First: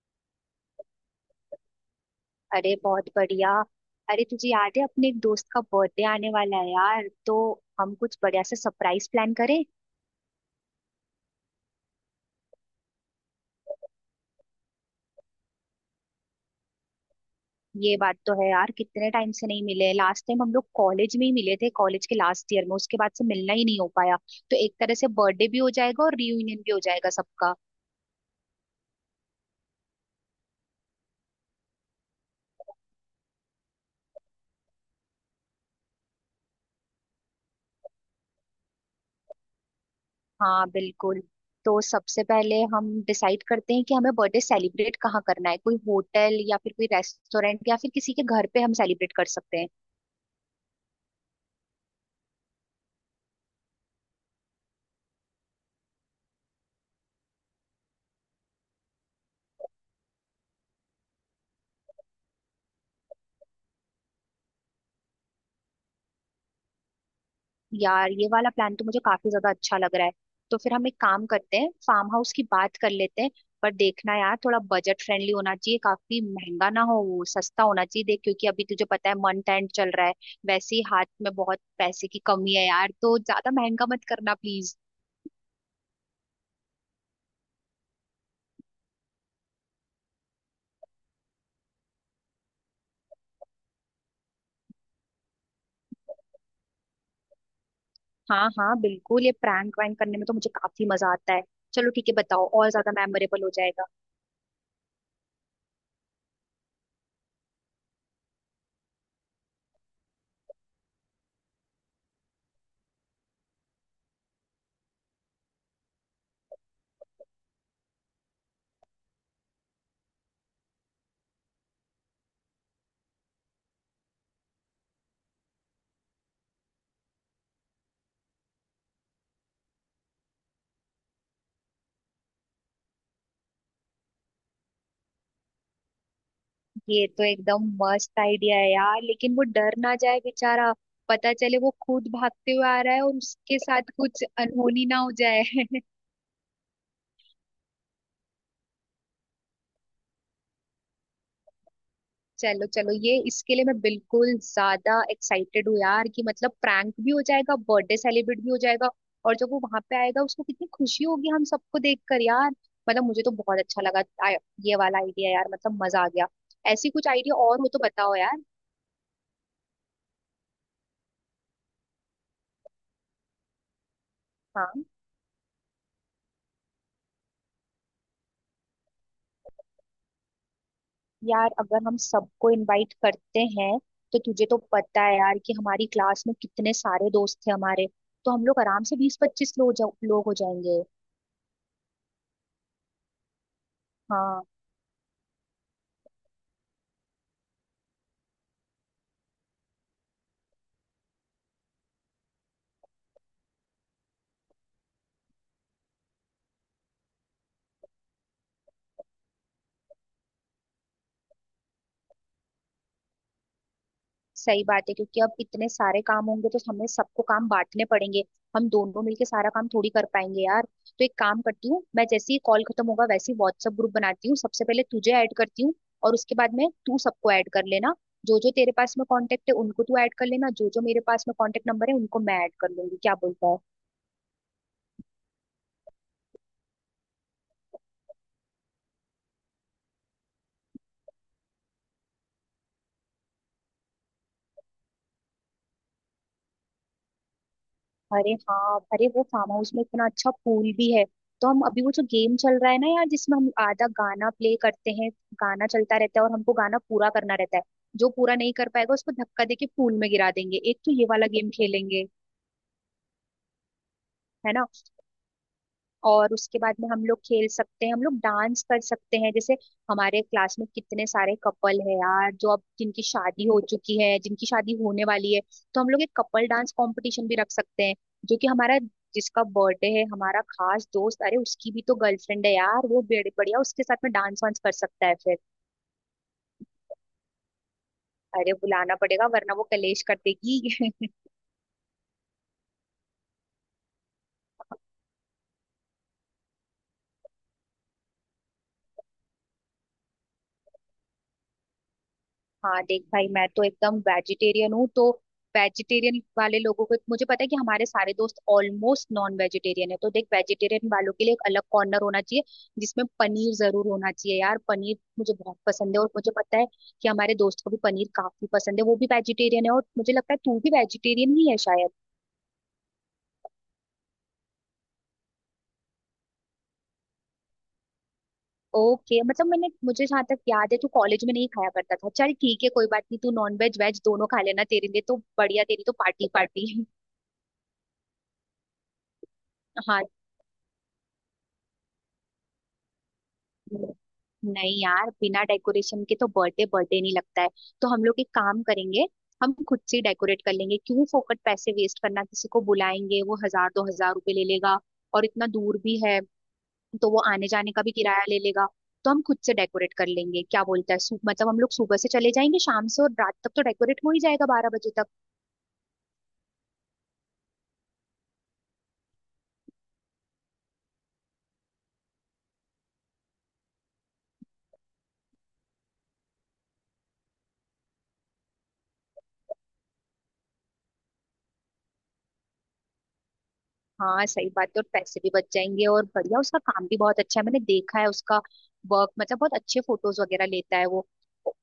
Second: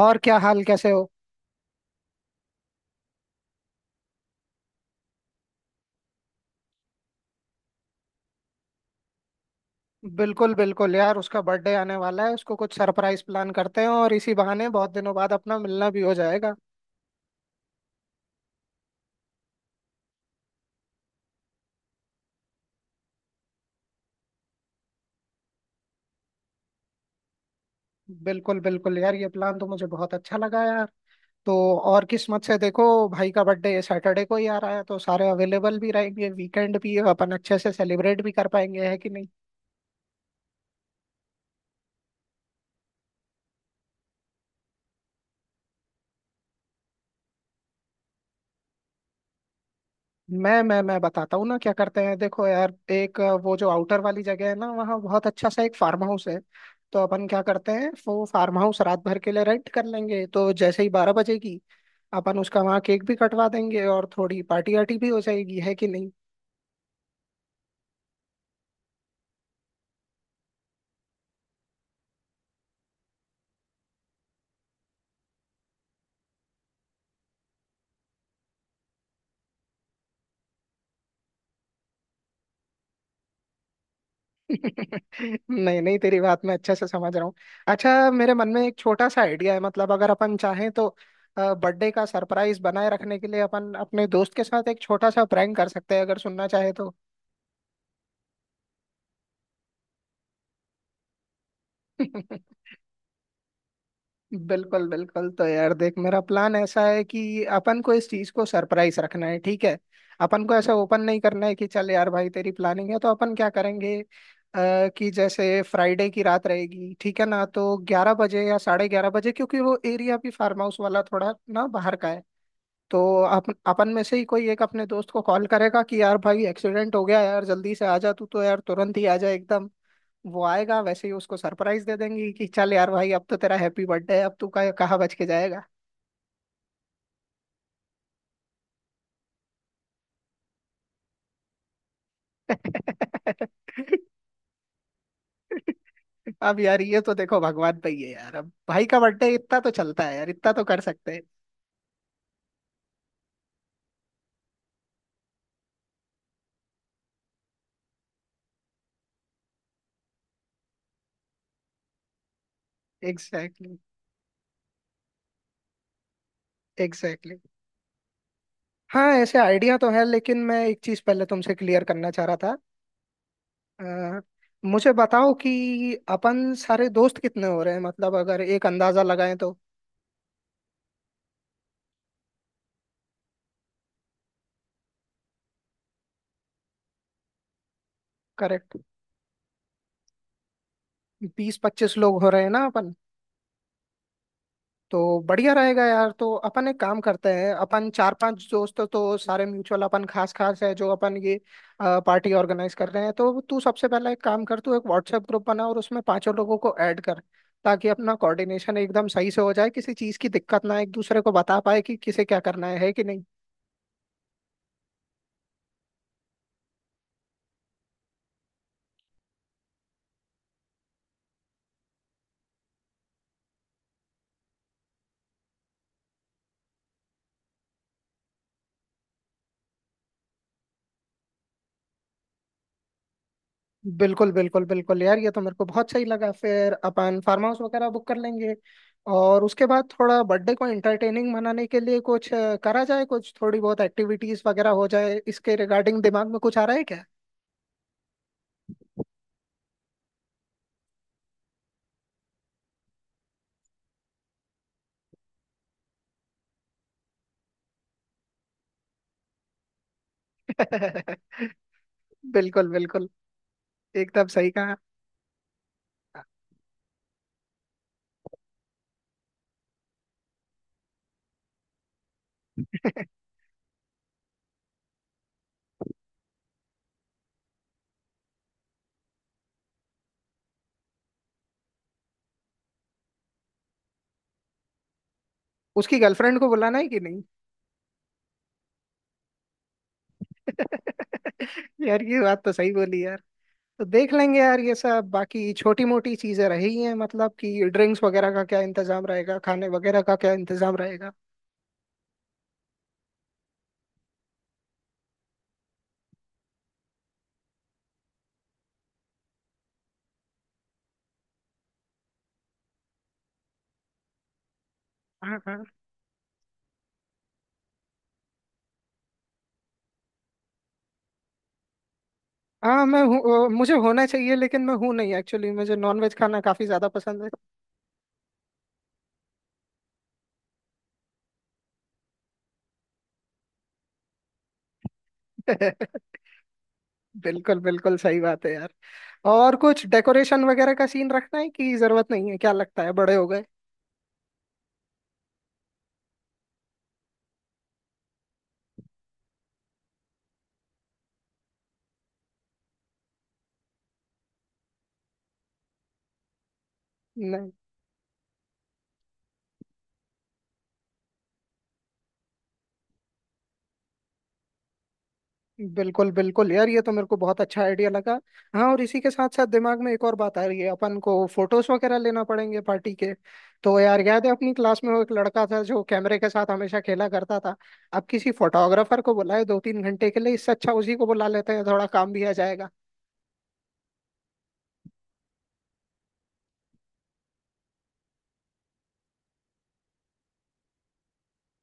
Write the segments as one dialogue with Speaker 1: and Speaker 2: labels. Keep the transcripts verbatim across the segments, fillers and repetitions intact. Speaker 1: और क्या हाल, कैसे हो।
Speaker 2: अरे बहुत बढ़िया। अरे तुझे याद है, अपने एक दोस्त का बर्थडे आने वाला है यार, तो हम कुछ बढ़िया से सरप्राइज प्लान करें।
Speaker 1: बिल्कुल बिल्कुल यार, उसका बर्थडे आने वाला है, उसको कुछ सरप्राइज प्लान करते हैं और इसी बहाने बहुत दिनों बाद अपना मिलना भी हो जाएगा।
Speaker 2: ये बात तो है यार, कितने टाइम से नहीं मिले। लास्ट टाइम हम लोग कॉलेज में ही मिले थे, कॉलेज के लास्ट ईयर में। उसके बाद से मिलना ही नहीं हो पाया। तो एक तरह से बर्थडे भी हो जाएगा और रियूनियन भी हो जाएगा सबका।
Speaker 1: बिल्कुल बिल्कुल यार, ये प्लान तो मुझे बहुत अच्छा लगा यार। तो और किस्मत से देखो, भाई का बर्थडे सैटरडे को ही आ रहा है, तो सारे अवेलेबल भी रहेंगे, वीकेंड भी है, अपन अच्छे से सेलिब्रेट भी कर पाएंगे, है कि नहीं।
Speaker 2: हाँ बिल्कुल। तो सबसे पहले हम डिसाइड करते हैं कि हमें बर्थडे सेलिब्रेट कहाँ करना है। कोई होटल, या फिर कोई रेस्टोरेंट, या फिर किसी के घर पे हम सेलिब्रेट कर सकते हैं।
Speaker 1: मैं मैं मैं बताता हूँ ना क्या करते हैं। देखो यार, एक अ, वो जो आउटर वाली जगह है ना, वहाँ बहुत अच्छा सा एक फार्म हाउस है। तो अपन क्या करते हैं, वो फार्म हाउस रात भर के लिए रेंट कर लेंगे, तो जैसे ही बारह बजेगी अपन उसका वहाँ केक भी कटवा देंगे और थोड़ी पार्टी वार्टी भी हो जाएगी, है कि नहीं।
Speaker 2: यार ये वाला प्लान तो मुझे काफी ज्यादा अच्छा लग रहा है। तो फिर हम एक काम करते हैं, फार्म हाउस की बात कर लेते हैं। पर देखना यार, थोड़ा बजट फ्रेंडली होना चाहिए, काफी महंगा ना हो, वो सस्ता होना चाहिए देख, क्योंकि अभी तुझे पता है मंथ एंड चल रहा है। वैसे ही हाथ में बहुत पैसे की कमी है यार, तो ज्यादा महंगा मत करना प्लीज।
Speaker 1: नहीं नहीं, तेरी बात मैं अच्छे से समझ रहा हूँ। अच्छा, मेरे मन में एक छोटा सा आइडिया है, मतलब अगर अपन चाहें तो बर्थडे का सरप्राइज बनाए रखने के लिए अपन अपने दोस्त के साथ एक छोटा सा प्रैंक कर सकते हैं, अगर सुनना चाहे तो।
Speaker 2: हाँ हाँ बिल्कुल, ये प्रैंक वैंक करने में तो मुझे काफी मजा आता है। चलो ठीक है, बताओ, और ज्यादा मेमोरेबल हो जाएगा।
Speaker 1: बिल्कुल बिल्कुल। तो यार देख, मेरा प्लान ऐसा है कि अपन को इस चीज को सरप्राइज रखना है, ठीक है। अपन को ऐसा ओपन नहीं करना है कि चल यार भाई तेरी प्लानिंग है, तो अपन क्या करेंगे आ, कि जैसे फ्राइडे की रात रहेगी, ठीक है ना, तो ग्यारह बजे या साढ़े ग्यारह बजे, क्योंकि वो एरिया भी फार्म हाउस वाला थोड़ा ना बाहर का है। तो अपन अपन में से ही कोई एक अपने दोस्त को कॉल करेगा कि यार भाई एक्सीडेंट हो गया यार, जल्दी से आ जा तू, तो यार तुरंत ही आ जा एकदम। वो आएगा वैसे ही उसको सरप्राइज दे देंगी कि चल यार भाई, अब तो तेरा हैप्पी बर्थडे है, अब तू कहाँ कहाँ बच के जाएगा।
Speaker 2: ये तो एकदम मस्त आइडिया है यार, लेकिन वो डर ना जाए बेचारा। पता चले वो खुद भागते हुए आ रहा है और उसके साथ कुछ अनहोनी ना हो जाए।
Speaker 1: अब यार ये तो देखो भगवान पे ही है यार, अब भाई का बर्थडे इतना तो चलता है यार, इतना तो कर सकते हैं।
Speaker 2: चलो चलो, ये इसके लिए मैं बिल्कुल ज्यादा एक्साइटेड हूँ यार, कि मतलब प्रैंक भी हो जाएगा, बर्थडे सेलिब्रेट भी हो जाएगा। और जब वो वहां पे आएगा, उसको कितनी खुशी होगी हम सबको देखकर यार। मतलब मुझे तो बहुत
Speaker 1: एग्जैक्टली
Speaker 2: अच्छा लगा। आ- ये वाला आइडिया यार, मतलब मजा आ गया। ऐसी कुछ आइडिया
Speaker 1: एग्जैक्टली।
Speaker 2: और हो तो बताओ यार।
Speaker 1: हाँ, ऐसे आइडिया तो है, लेकिन मैं एक चीज पहले तुमसे क्लियर करना चाह रहा था। अ,
Speaker 2: हाँ
Speaker 1: मुझे बताओ कि अपन सारे दोस्त कितने हो रहे हैं, मतलब अगर एक अंदाजा लगाएं तो।
Speaker 2: यार, अगर हम सबको इनवाइट करते हैं, तो तुझे तो पता है यार कि हमारी क्लास में कितने सारे दोस्त थे हमारे। तो हम लोग
Speaker 1: करेक्ट।
Speaker 2: आराम से बीस पच्चीस लोग जा, लोग हो जाएंगे।
Speaker 1: बीस पच्चीस लोग हो रहे हैं ना अपन।
Speaker 2: हाँ
Speaker 1: तो बढ़िया रहेगा यार। तो अपन एक काम करते हैं, अपन चार पांच दोस्त तो सारे म्यूचुअल, अपन खास खास है जो अपन ये पार्टी ऑर्गेनाइज कर रहे हैं, तो तू सबसे पहला एक काम कर, तू एक व्हाट्सएप ग्रुप बना और उसमें पांचों लोगों को ऐड कर, ताकि अपना कोऑर्डिनेशन एकदम सही से हो जाए, किसी चीज की दिक्कत ना आए, एक दूसरे को बता पाए कि किसे क्या करना है है कि नहीं।
Speaker 2: सही बात है, क्योंकि अब इतने सारे काम होंगे तो हमें सबको काम बांटने पड़ेंगे। हम दोनों मिलके सारा काम थोड़ी कर पाएंगे यार। तो एक काम करती हूँ, मैं जैसे ही कॉल खत्म होगा वैसे ही व्हाट्सएप ग्रुप बनाती हूँ, सबसे पहले तुझे ऐड करती हूँ। और उसके बाद में तू सबको ऐड कर लेना। जो जो तेरे पास में कांटेक्ट है उनको तू ऐड कर लेना, जो जो मेरे पास में कांटेक्ट नंबर है उनको मैं ऐड कर लूंगी, क्या बोलता है?
Speaker 1: बिल्कुल बिल्कुल बिल्कुल यार, ये तो मेरे को बहुत सही लगा, फिर अपन फार्म हाउस वगैरह बुक कर लेंगे और उसके बाद थोड़ा बर्थडे को एंटरटेनिंग मनाने के लिए कुछ अ, करा जाए, कुछ थोड़ी बहुत एक्टिविटीज वगैरह हो जाए, इसके रिगार्डिंग दिमाग में कुछ आ रहा है क्या।
Speaker 2: अरे हाँ, अरे वो फार्म हाउस में इतना अच्छा पूल भी है। तो हम अभी वो जो गेम चल रहा है ना यार, जिसमें हम आधा गाना प्ले करते हैं, गाना चलता रहता है और हमको गाना पूरा करना रहता है, जो पूरा नहीं कर पाएगा उसको धक्का देके पूल में गिरा देंगे। एक तो ये वाला गेम खेलेंगे,
Speaker 1: बिल्कुल बिल्कुल। एकदम सही
Speaker 2: है ना।
Speaker 1: कहा।
Speaker 2: और उसके बाद में हम लोग खेल सकते हैं, हम लोग डांस कर सकते हैं। जैसे, हमारे क्लास में कितने सारे कपल है यार, जो अब जिनकी शादी हो चुकी है, जिनकी शादी होने वाली है। तो हम लोग एक कपल डांस कंपटीशन भी रख सकते हैं। जो कि हमारा, जिसका बर्थडे है हमारा खास दोस्त, अरे उसकी भी तो गर्लफ्रेंड है यार, वो बड़े बढ़िया उसके साथ में डांस वांस कर सकता है फिर।
Speaker 1: उसकी गर्लफ्रेंड को बुलाना है कि नहीं।
Speaker 2: अरे बुलाना पड़ेगा, वरना वो कलेश कर देगी।
Speaker 1: यार ये बात तो सही बोली यार। तो देख लेंगे यार, ये सब बाकी छोटी मोटी चीजें रही हैं, मतलब कि ड्रिंक्स वगैरह का क्या इंतजाम रहेगा, खाने वगैरह का क्या इंतजाम रहेगा।
Speaker 2: हाँ देख भाई, मैं तो एकदम वेजिटेरियन हूँ, तो वेजिटेरियन वाले लोगों को, मुझे पता है कि हमारे सारे दोस्त ऑलमोस्ट नॉन वेजिटेरियन है, तो देख वेजिटेरियन वालों के लिए एक अलग कॉर्नर होना चाहिए, जिसमें पनीर जरूर होना चाहिए यार, पनीर मुझे
Speaker 1: हाँ
Speaker 2: बहुत
Speaker 1: हाँ।
Speaker 2: पसंद है। और मुझे पता है कि हमारे दोस्त को भी पनीर काफी पसंद है, वो भी वेजिटेरियन है। और मुझे लगता है तू भी वेजिटेरियन ही है शायद।
Speaker 1: हाँ, मैं हूँ। अ, मुझे होना चाहिए लेकिन मैं हूँ नहीं, एक्चुअली मुझे नॉनवेज खाना काफी ज्यादा पसंद
Speaker 2: ओके, मतलब मैंने, मुझे जहाँ तक याद है तू कॉलेज में नहीं खाया करता था। चल ठीक है, कोई बात नहीं, तू नॉन वेज वेज दोनों खा लेना, तेरे लिए तो बढ़िया,
Speaker 1: है।
Speaker 2: तेरी तो पार्टी पार्टी।
Speaker 1: बिल्कुल बिल्कुल सही बात है यार। और कुछ
Speaker 2: हाँ।
Speaker 1: डेकोरेशन वगैरह का सीन रखना है कि जरूरत नहीं है, क्या लगता है, बड़े हो गए।
Speaker 2: नहीं यार, बिना डेकोरेशन के तो बर्थडे बर्थडे नहीं लगता है। तो हम लोग एक काम करेंगे, हम खुद से डेकोरेट कर लेंगे। क्यों फोकट पैसे वेस्ट करना, किसी को बुलाएंगे वो हजार दो हजार रुपए ले लेगा। और इतना दूर भी है, तो वो आने
Speaker 1: नहीं।
Speaker 2: जाने का भी किराया ले लेगा। तो हम खुद से डेकोरेट कर लेंगे, क्या बोलता है? सु- मतलब हम लोग सुबह से चले जाएंगे, शाम से, और रात तक तो डेकोरेट हो ही जाएगा, बारह बजे तक।
Speaker 1: बिल्कुल बिल्कुल यार, ये तो मेरे को बहुत अच्छा आइडिया लगा। हाँ, और इसी के साथ साथ दिमाग में एक और बात आ रही है, अपन को फोटोज वगैरह लेना पड़ेंगे पार्टी के। तो यार याद है अपनी क्लास में वो एक लड़का था जो कैमरे के साथ हमेशा खेला करता था। अब किसी फोटोग्राफर को बुलाए दो तीन घंटे के लिए, इससे अच्छा उसी को बुला लेते हैं, थोड़ा काम भी आ जाएगा।
Speaker 2: हाँ सही बात है, और पैसे भी बच जाएंगे, और बढ़िया, उसका काम भी बहुत अच्छा है, मैंने देखा है उसका वर्क, मतलब बहुत अच्छे फोटोज वगैरह लेता है वो।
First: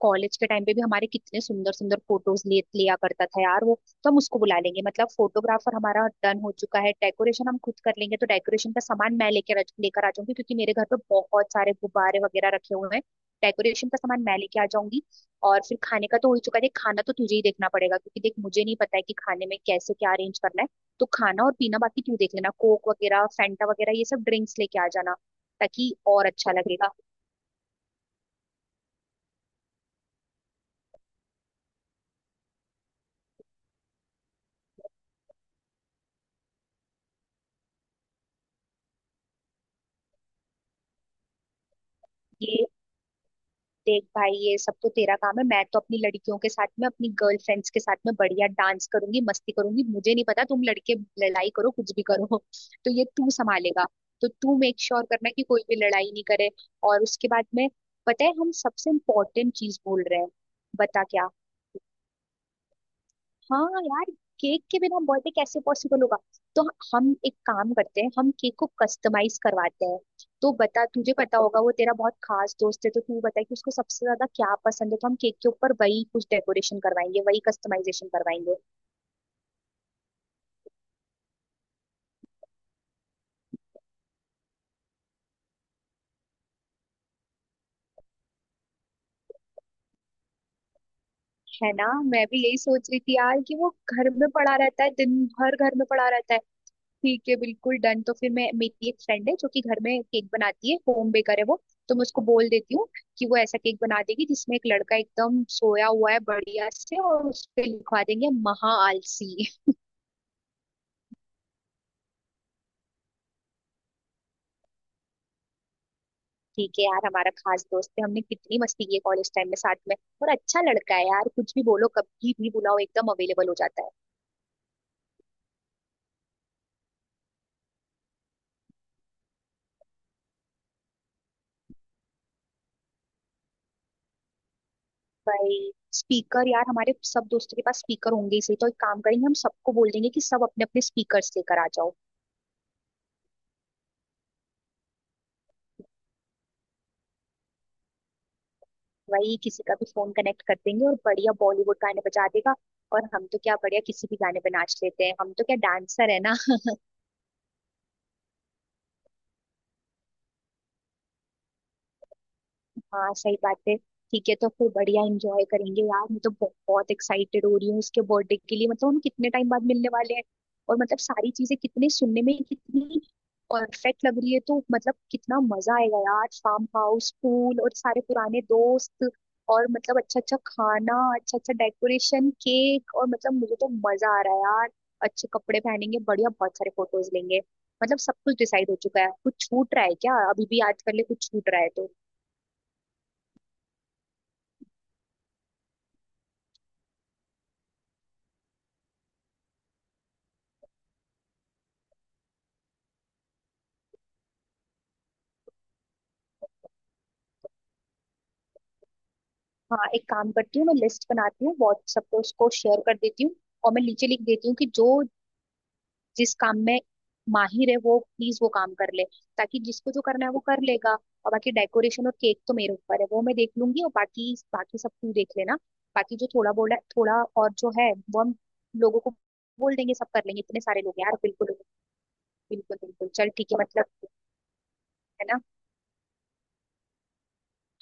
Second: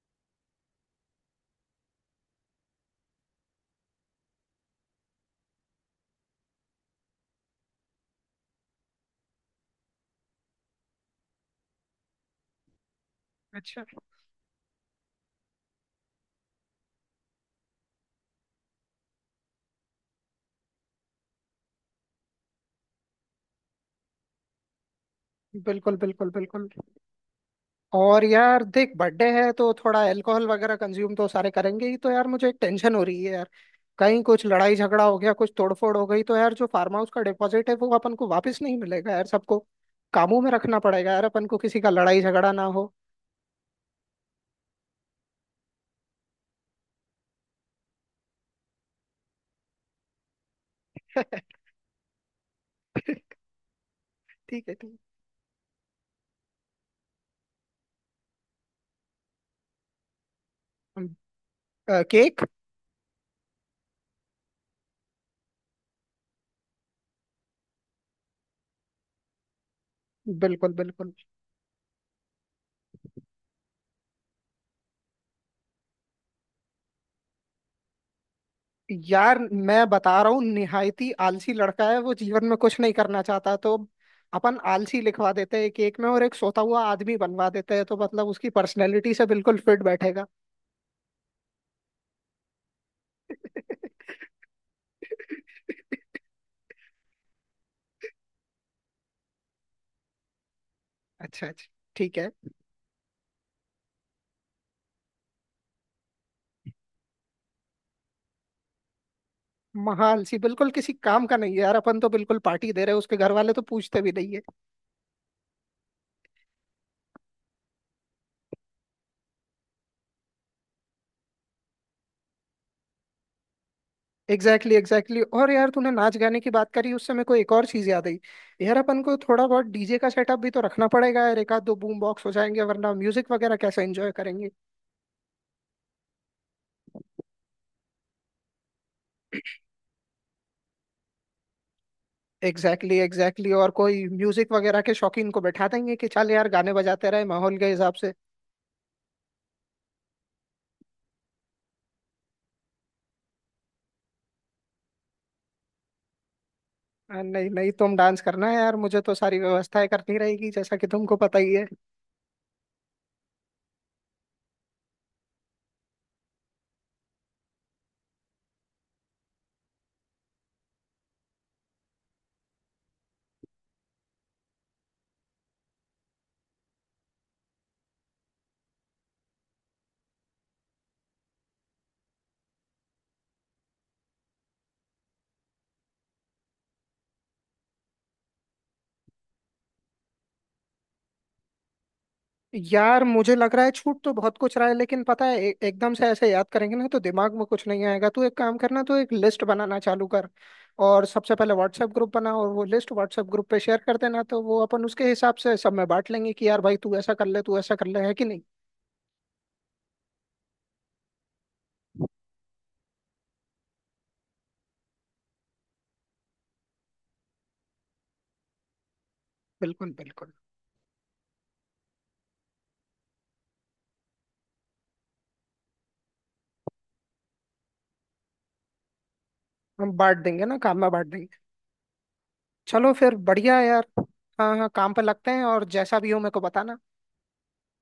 Speaker 2: कॉलेज के टाइम पे भी हमारे कितने सुंदर सुंदर फोटोज ले लिया करता था यार वो, तो हम उसको बुला लेंगे। मतलब फोटोग्राफर हमारा डन हो चुका है, डेकोरेशन हम खुद कर लेंगे, तो डेकोरेशन का सामान मैं लेकर लेकर आ जाऊंगी, क्योंकि मेरे घर पे बहुत सारे गुब्बारे वगैरह रखे हुए हैं।
Speaker 1: अच्छा।
Speaker 2: डेकोरेशन का सामान मैं लेके आ जाऊंगी। और फिर खाने का तो हो ही चुका है देख, खाना तो तुझे ही देखना पड़ेगा, क्योंकि देख, मुझे नहीं पता है कि खाने में कैसे क्या अरेंज करना है। तो खाना और पीना बाकी तू देख लेना, कोक वगैरह, फैंटा वगैरह, ये सब ड्रिंक्स लेके आ जाना, ताकि
Speaker 1: बिल्कुल
Speaker 2: और
Speaker 1: बिल्कुल
Speaker 2: अच्छा
Speaker 1: बिल्कुल।
Speaker 2: लगेगा।
Speaker 1: और यार देख बर्थडे है तो थोड़ा अल्कोहल वगैरह कंज्यूम तो सारे करेंगे ही, तो यार मुझे एक टेंशन हो रही है यार, कहीं कुछ लड़ाई झगड़ा हो गया, कुछ तोड़फोड़ हो गई तो यार जो फार्म हाउस का डिपॉजिट है वो अपन को वापस नहीं मिलेगा यार। सबको कामों में रखना पड़ेगा यार, अपन को किसी का लड़ाई झगड़ा
Speaker 2: ये
Speaker 1: ना हो।
Speaker 2: देख भाई, ये सब तो तेरा काम है। मैं तो अपनी लड़कियों के साथ में, अपनी गर्लफ्रेंड्स के साथ में बढ़िया डांस करूंगी, मस्ती करूंगी। मुझे नहीं पता, तुम लड़के लड़ाई
Speaker 1: ठीक
Speaker 2: करो, कुछ भी करो, तो ये तू संभालेगा। तो
Speaker 1: है
Speaker 2: तू
Speaker 1: ठीक है।
Speaker 2: मेक श्योर करना कि कोई भी लड़ाई नहीं करे। और उसके बाद में, पता है हम सबसे इम्पोर्टेंट चीज भूल रहे हैं, बता
Speaker 1: अम,
Speaker 2: क्या?
Speaker 1: अ, केक।
Speaker 2: हाँ यार, केक के बिना बर्थडे कैसे पॉसिबल होगा। तो हम एक काम करते हैं, हम केक को कस्टमाइज करवाते हैं। तो
Speaker 1: बिल्कुल
Speaker 2: बता,
Speaker 1: बिल्कुल।
Speaker 2: तुझे पता होगा, वो तेरा बहुत खास दोस्त है, तो तू बता कि उसको सबसे ज्यादा क्या पसंद है, तो हम केक के ऊपर वही कुछ डेकोरेशन करवाएंगे, वही कस्टमाइजेशन करवाएंगे।
Speaker 1: यार मैं बता रहा हूँ निहायती आलसी लड़का है वो, जीवन में कुछ नहीं करना चाहता, तो अपन आलसी लिखवा देते हैं एक एक में और एक सोता हुआ आदमी बनवा देते हैं, तो मतलब उसकी पर्सनैलिटी से बिल्कुल फिट बैठेगा।
Speaker 2: है ना, मैं भी यही सोच रही थी यार, कि वो घर में पड़ा रहता है, दिन भर घर में पड़ा रहता है। ठीक है, बिल्कुल डन। तो फिर, मैं, मेरी एक फ्रेंड है जो कि घर में केक बनाती है, होम बेकर है
Speaker 1: अच्छा
Speaker 2: वो,
Speaker 1: अच्छा।
Speaker 2: तो मैं
Speaker 1: ठीक
Speaker 2: उसको
Speaker 1: है।
Speaker 2: बोल देती हूँ कि वो ऐसा केक बना देगी जिसमें एक लड़का एकदम सोया हुआ है, बढ़िया से, और उस पे लिखवा देंगे महा आलसी।
Speaker 1: महाआलसी बिल्कुल किसी काम का नहीं है यार, अपन तो बिल्कुल पार्टी दे रहे हैं, उसके घर वाले तो पूछते भी नहीं।
Speaker 2: ठीक है यार, हमारा खास दोस्त है, हमने कितनी मस्ती की है कॉलेज टाइम में साथ में। और अच्छा लड़का है यार, कुछ भी बोलो, कभी भी बुलाओ, एकदम अवेलेबल हो जाता है।
Speaker 1: Exactly exactly. और यार तूने नाच गाने की बात करी उससे मेरे को एक और चीज याद आई। यार अपन को थोड़ा बहुत डीजे का सेटअप भी तो रखना पड़ेगा यार, एक आध दो बूम बॉक्स हो जाएंगे वरना म्यूजिक वगैरह कैसे एंजॉय करेंगे।
Speaker 2: भाई स्पीकर यार, हमारे सब दोस्तों के पास स्पीकर होंगे ही सही, तो एक काम करेंगे, हम सबको बोल देंगे कि सब अपने अपने स्पीकर लेकर आ जाओ।
Speaker 1: Exactly exactly, exactly exactly। और कोई म्यूजिक वगैरह के शौकीन को बैठा देंगे कि चल यार गाने बजाते रहे माहौल के हिसाब से।
Speaker 2: वही किसी का भी फोन कनेक्ट कर देंगे और बढ़िया बॉलीवुड गाने बजा देगा। और हम तो क्या, बढ़िया किसी भी गाने पे नाच लेते हैं, हम तो क्या डांसर है ना।
Speaker 1: अ, नहीं नहीं, तुम डांस करना है यार, मुझे तो सारी व्यवस्थाएं करनी रहेगी जैसा कि तुमको पता ही है।
Speaker 2: हाँ सही बात है। ठीक है, तो फिर बढ़िया एंजॉय करेंगे यार, मैं तो बहुत एक्साइटेड हो रही हूँ उसके बर्थडे के लिए। मतलब हम कितने टाइम बाद मिलने वाले हैं, और मतलब सारी चीजें कितने, सुनने में कितनी परफेक्ट लग रही है। तो मतलब कितना मजा आएगा यार, फार्म हाउस, पूल, और सारे पुराने दोस्त, और मतलब अच्छा अच्छा खाना, अच्छा अच्छा डेकोरेशन, केक, और मतलब मुझे तो मजा आ रहा है यार। अच्छे कपड़े पहनेंगे, बढ़िया, बहुत सारे फोटोज लेंगे। मतलब सब कुछ डिसाइड हो चुका है, कुछ छूट रहा है क्या? अभी भी आज कर ले, कुछ छूट रहा है तो।
Speaker 1: यार मुझे लग रहा है छूट तो बहुत कुछ रहा है, लेकिन पता है ए- एकदम से ऐसे याद करेंगे ना तो दिमाग में कुछ नहीं आएगा, तू एक काम करना तो एक लिस्ट बनाना चालू कर और सबसे पहले व्हाट्सएप ग्रुप बना और वो लिस्ट व्हाट्सएप ग्रुप पे शेयर कर देना, तो वो अपन उसके हिसाब से सब में बांट लेंगे कि यार भाई तू ऐसा कर ले तू ऐसा कर ले, है कि नहीं।
Speaker 2: हाँ एक काम करती हूँ, मैं लिस्ट बनाती हूँ, व्हाट्सएप पे उसको शेयर कर देती हूँ। और मैं नीचे लिख देती हूँ कि जो जिस काम में माहिर है, वो प्लीज वो काम कर ले, ताकि जिसको
Speaker 1: बिल्कुल
Speaker 2: जो करना है
Speaker 1: बिल्कुल।
Speaker 2: वो कर लेगा। और बाकी डेकोरेशन और केक तो मेरे ऊपर है, वो मैं देख लूंगी, और बाकी बाकी सब तू देख लेना। बाकी जो थोड़ा बोला थोड़ा, और जो है वो हम लोगों को बोल
Speaker 1: हम
Speaker 2: देंगे, सब
Speaker 1: बांट
Speaker 2: कर लेंगे,
Speaker 1: देंगे ना,
Speaker 2: इतने
Speaker 1: काम
Speaker 2: सारे
Speaker 1: में
Speaker 2: लोग
Speaker 1: बांट
Speaker 2: हैं यार।
Speaker 1: देंगे।
Speaker 2: बिल्कुल बिल्कुल
Speaker 1: चलो
Speaker 2: बिल्कुल,
Speaker 1: फिर
Speaker 2: चल ठीक
Speaker 1: बढ़िया
Speaker 2: है,
Speaker 1: है यार।
Speaker 2: मतलब
Speaker 1: हाँ हाँ काम पे
Speaker 2: है
Speaker 1: लगते
Speaker 2: ना।
Speaker 1: हैं, और जैसा भी हो मेरे को बताना।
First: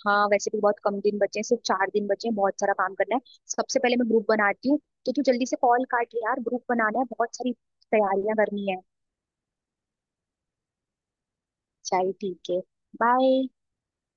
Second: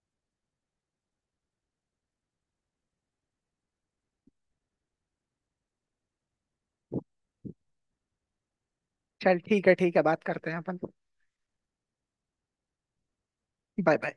Speaker 2: हाँ वैसे भी बहुत कम दिन बचे हैं, सिर्फ चार दिन बचे हैं, बहुत सारा काम करना है। सबसे पहले मैं ग्रुप बनाती हूँ, तो तू जल्दी से कॉल काट ले यार, ग्रुप बनाना है, बहुत सारी तैयारियां करनी है।
Speaker 1: चल ठीक है ठीक है, बात करते हैं अपन।
Speaker 2: चल ठीक है, बाय।
Speaker 1: Bye bye.